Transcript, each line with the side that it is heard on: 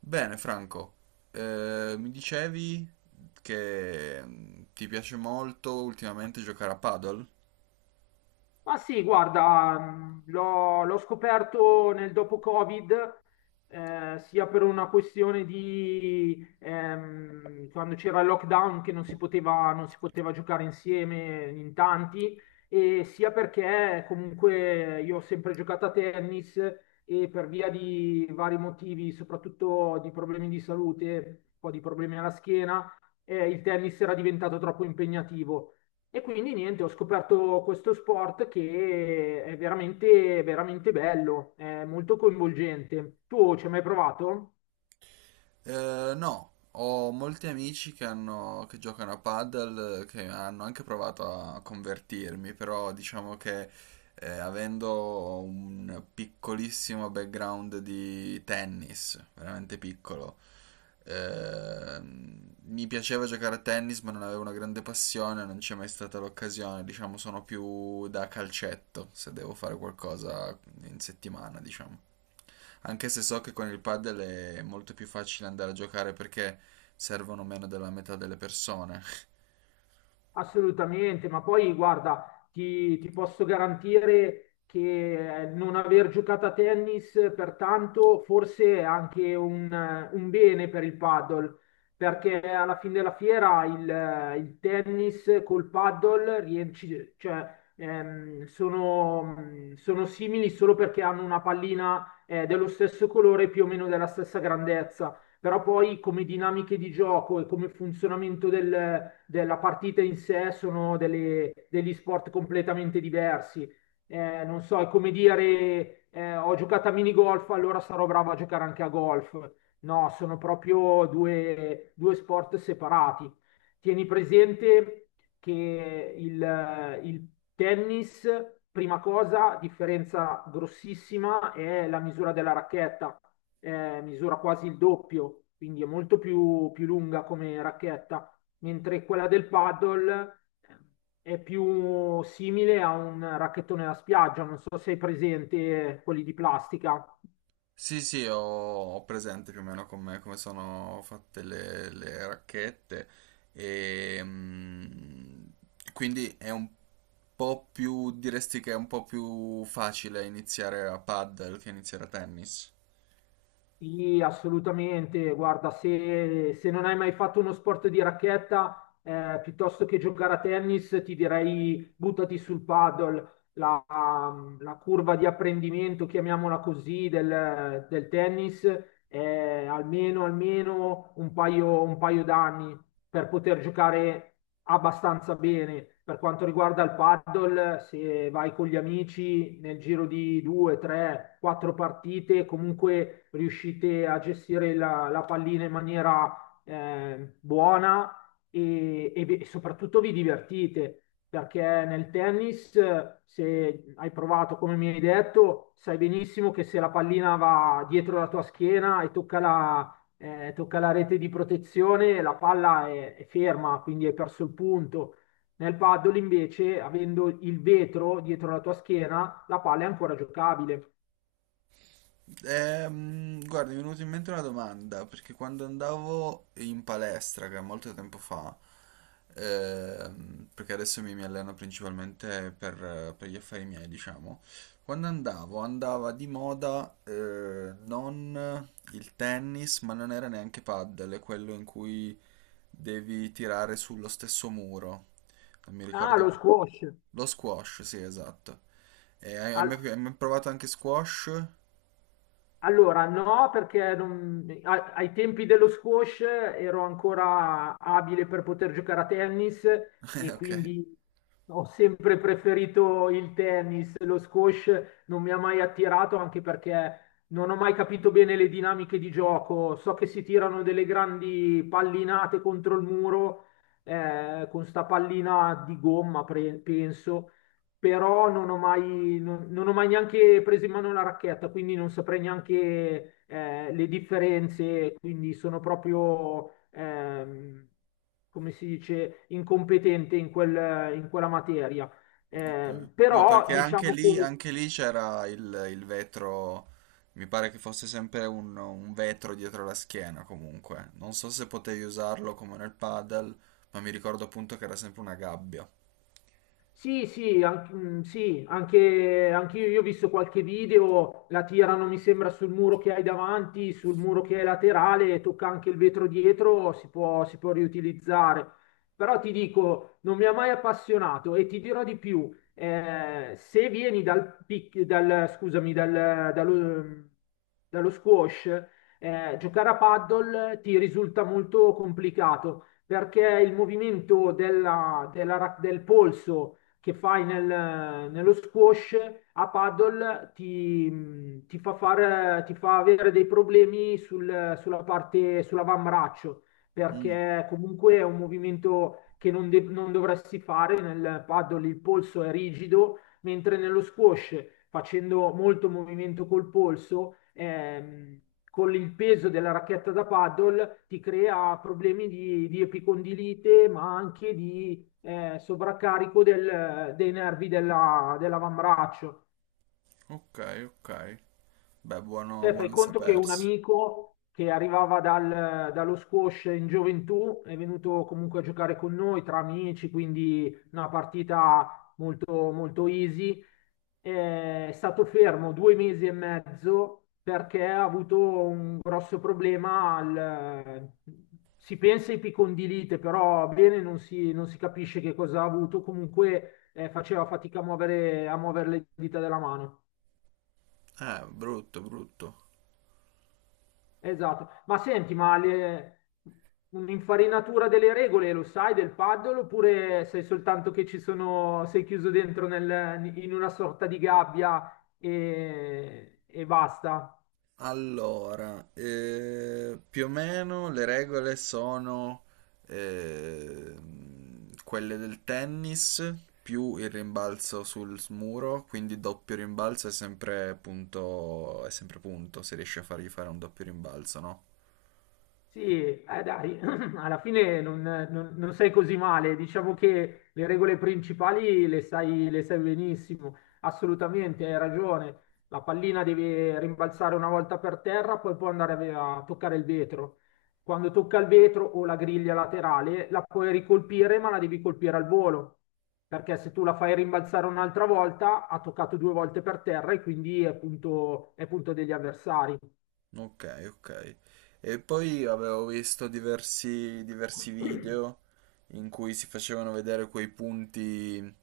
right: Bene, Franco. Mi dicevi che ti piace molto ultimamente giocare a paddle?
left: Ma sì, guarda, l'ho scoperto nel dopo-Covid, sia per una questione di quando c'era il lockdown che non si poteva giocare insieme in tanti, e sia perché comunque io ho sempre giocato a tennis e per via di vari motivi, soprattutto di problemi di salute, un po' di problemi alla schiena. Il tennis era diventato troppo impegnativo. E quindi niente, ho scoperto questo sport che è veramente, veramente bello, è molto coinvolgente. Tu ci hai mai provato?
right: No, ho molti amici che giocano a paddle, che hanno anche provato a convertirmi, però diciamo che avendo un piccolissimo background di tennis, veramente piccolo. Mi piaceva giocare a tennis, ma non avevo una grande passione, non c'è mai stata l'occasione. Diciamo, sono più da calcetto se devo fare qualcosa in settimana, diciamo. Anche se so che con il padel è molto più facile andare a giocare perché servono meno della metà delle persone.
left: Assolutamente, ma poi guarda, ti posso garantire che non aver giocato a tennis pertanto forse è anche un bene per il paddle, perché alla fine della fiera il tennis col paddle cioè, sono simili solo perché hanno una pallina dello stesso colore, più o meno della stessa grandezza. Però poi come dinamiche di gioco e come funzionamento della partita in sé sono degli sport completamente diversi. Non so, è come dire, ho giocato a minigolf, allora sarò bravo a giocare anche a golf. No, sono proprio due sport separati. Tieni presente che il tennis, prima cosa, differenza grossissima è la misura della racchetta. Misura quasi il doppio, quindi è molto più lunga come racchetta, mentre quella del paddle è più simile a un racchettone da spiaggia, non so se hai presente, quelli di plastica.
right: Sì, sì, ho presente più o meno come sono fatte le racchette e quindi è un po' più, diresti che è un po' più facile iniziare a paddle che iniziare a tennis.
left: Sì, assolutamente. Guarda, se non hai mai fatto uno sport di racchetta, piuttosto che giocare a tennis, ti direi buttati sul paddle. La curva di apprendimento, chiamiamola così, del tennis è almeno, almeno un paio d'anni per poter giocare abbastanza bene. Per quanto riguarda il paddle, se vai con gli amici nel giro di due, tre, quattro partite, comunque riuscite a gestire la pallina in maniera buona, e soprattutto vi divertite. Perché nel tennis, se hai provato come mi hai detto, sai benissimo che se la pallina va dietro la tua schiena e tocca la rete di protezione, la palla è ferma, quindi hai perso il punto. Nel paddle invece, avendo il vetro dietro la tua schiena, la palla è ancora giocabile.
right: Guarda, mi è venuta in mente una domanda, perché quando andavo in palestra, che è molto tempo fa, perché adesso mi alleno principalmente per gli affari miei, diciamo. Quando andavo, andava di moda non il tennis, ma non era neanche paddle, è quello in cui devi tirare sullo stesso muro. Non mi
left: Ah,
right: ricordo.
left: lo squash.
right: Lo squash, sì, esatto. E hai hai
left: Al-
right: mai hai mai provato anche squash?
left: Allora, no, perché ai tempi dello squash ero ancora abile per poter giocare a tennis e
right: Ok.
left: quindi ho sempre preferito il tennis. Lo squash non mi ha mai attirato, anche perché non ho mai capito bene le dinamiche di gioco. So che si tirano delle grandi pallinate contro il muro, con sta pallina di gomma, penso, però non ho mai neanche preso in mano la racchetta, quindi non saprei neanche, le differenze, quindi sono proprio, come si dice, incompetente in quella materia.
right: No,
left: Però
right: perché
left: diciamo che
right: anche lì c'era il vetro, mi pare che fosse sempre un vetro dietro la schiena comunque. Non so se potevi usarlo come nel paddle, ma mi ricordo appunto che era sempre una gabbia.
left: Sì, sì, sì, anche io, ho visto qualche video, la tirano, mi sembra, sul muro che hai davanti, sul muro che è laterale, tocca anche il vetro dietro, si può riutilizzare. Però ti dico, non mi ha mai appassionato, e ti dirò di più, se vieni scusami, dallo squash, giocare a paddle ti risulta molto complicato perché il movimento del polso che fai nello squash a paddle ti fa avere dei problemi sulla parte, sull'avambraccio,
right: Mm,
left: perché comunque è un movimento che non dovresti fare nel paddle, il polso è rigido, mentre nello squash, facendo molto movimento col polso, con il peso della racchetta da paddle ti crea problemi di epicondilite, ma anche di sovraccarico dei nervi dell'avambraccio.
right: ok, ok. Beh, buono,
left: Te fai
right: buono a
left: conto che un
right: sapersi.
left: amico che arrivava dallo squash in gioventù è venuto comunque a giocare con noi tra amici, quindi una partita molto, molto easy. È stato fermo 2 mesi e mezzo perché ha avuto un grosso problema al. Si pensa ai picondilite, però bene non si capisce che cosa ha avuto. Comunque, faceva fatica a muovere, le dita della mano.
right: Brutto, brutto.
left: Esatto, ma senti, un'infarinatura delle regole lo sai del paddle, oppure sei soltanto che ci sono, sei chiuso dentro in una sorta di gabbia, e basta?
right: Allora, più o meno le regole sono eh, quelle del tennis più il rimbalzo sul muro, quindi doppio rimbalzo è sempre punto se riesci a fargli fare un doppio rimbalzo, no?
left: Sì, dai, alla fine non sei così male, diciamo che le regole principali le sai benissimo, assolutamente, hai ragione, la pallina deve rimbalzare una volta per terra, poi può andare a toccare il vetro. Quando tocca il vetro o la griglia laterale, la puoi ricolpire, ma la devi colpire al volo, perché se tu la fai rimbalzare un'altra volta, ha toccato due volte per terra e quindi è punto degli avversari.
right: Ok, ok. E poi avevo visto diversi video in cui si facevano vedere quei punti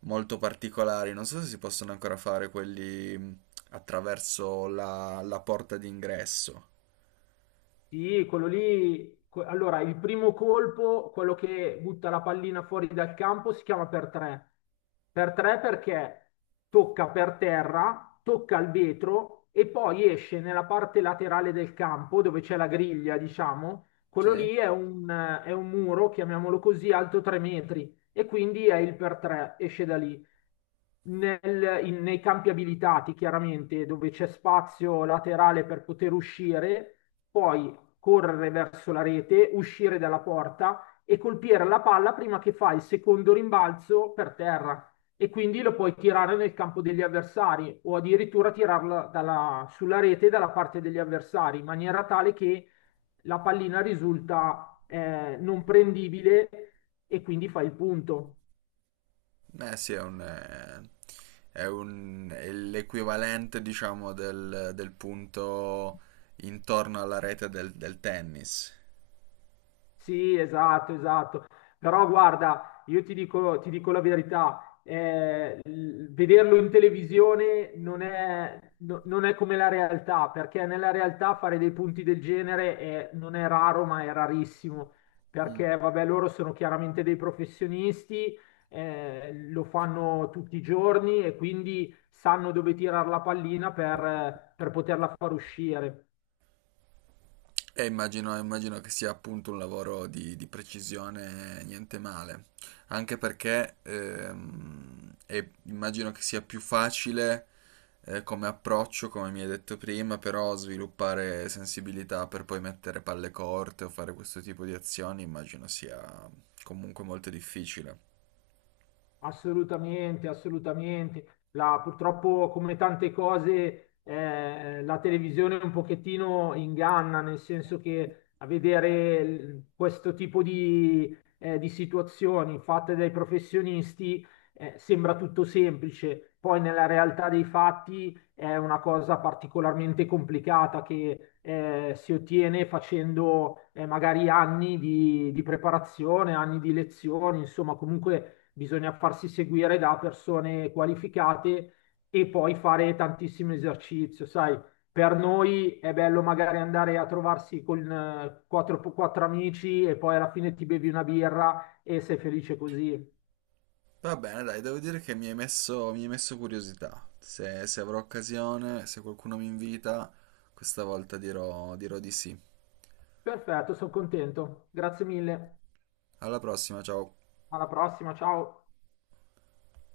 right: molto particolari. Non so se si possono ancora fare quelli attraverso la porta d'ingresso.
left: Sì, quello lì. Allora, il primo colpo, quello che butta la pallina fuori dal campo, si chiama per tre. Per tre perché tocca per terra, tocca il vetro e poi esce nella parte laterale del campo dove c'è la griglia, diciamo. Quello
right: Sì?
left: lì è un muro, chiamiamolo così, alto 3 metri, e quindi è il per tre, esce da lì. Nei campi abilitati, chiaramente, dove c'è spazio laterale per poter uscire. Poi correre verso la rete, uscire dalla porta e colpire la palla prima che fa il secondo rimbalzo per terra. E quindi lo puoi tirare nel campo degli avversari, o addirittura tirarla sulla rete dalla parte degli avversari, in maniera tale che la pallina risulta, non prendibile, e quindi fai il punto.
right: Eh sì, è l'equivalente, diciamo, del punto intorno alla rete del tennis.
left: Sì, esatto, esatto. Però guarda, io ti dico la verità, vederlo in televisione non è come la realtà, perché nella realtà fare dei punti del genere non è raro, ma è rarissimo, perché vabbè, loro sono chiaramente dei professionisti, lo fanno tutti i giorni e quindi sanno dove tirare la pallina per poterla far uscire.
right: E immagino che sia appunto un lavoro di precisione, niente male, anche perché e immagino che sia più facile come approccio, come mi hai detto prima, però sviluppare sensibilità per poi mettere palle corte o fare questo tipo di azioni, immagino sia comunque molto difficile.
left: Assolutamente, assolutamente. Purtroppo, come tante cose, la televisione un pochettino inganna, nel senso che a vedere questo tipo di situazioni fatte dai professionisti, sembra tutto semplice. Poi nella realtà dei fatti è una cosa particolarmente complicata che, si ottiene facendo, magari anni di preparazione, anni di lezioni, insomma, comunque bisogna farsi seguire da persone qualificate e poi fare tantissimo esercizio, sai. Per noi è bello magari andare a trovarsi con, quattro amici, e poi alla fine ti bevi una birra e sei felice così.
right: Va bene, dai, devo dire che mi hai messo curiosità. Se avrò occasione, se qualcuno mi invita, questa volta dirò di sì.
left: Perfetto, sono contento. Grazie mille.
right: Alla prossima, ciao!
left: Alla prossima, ciao.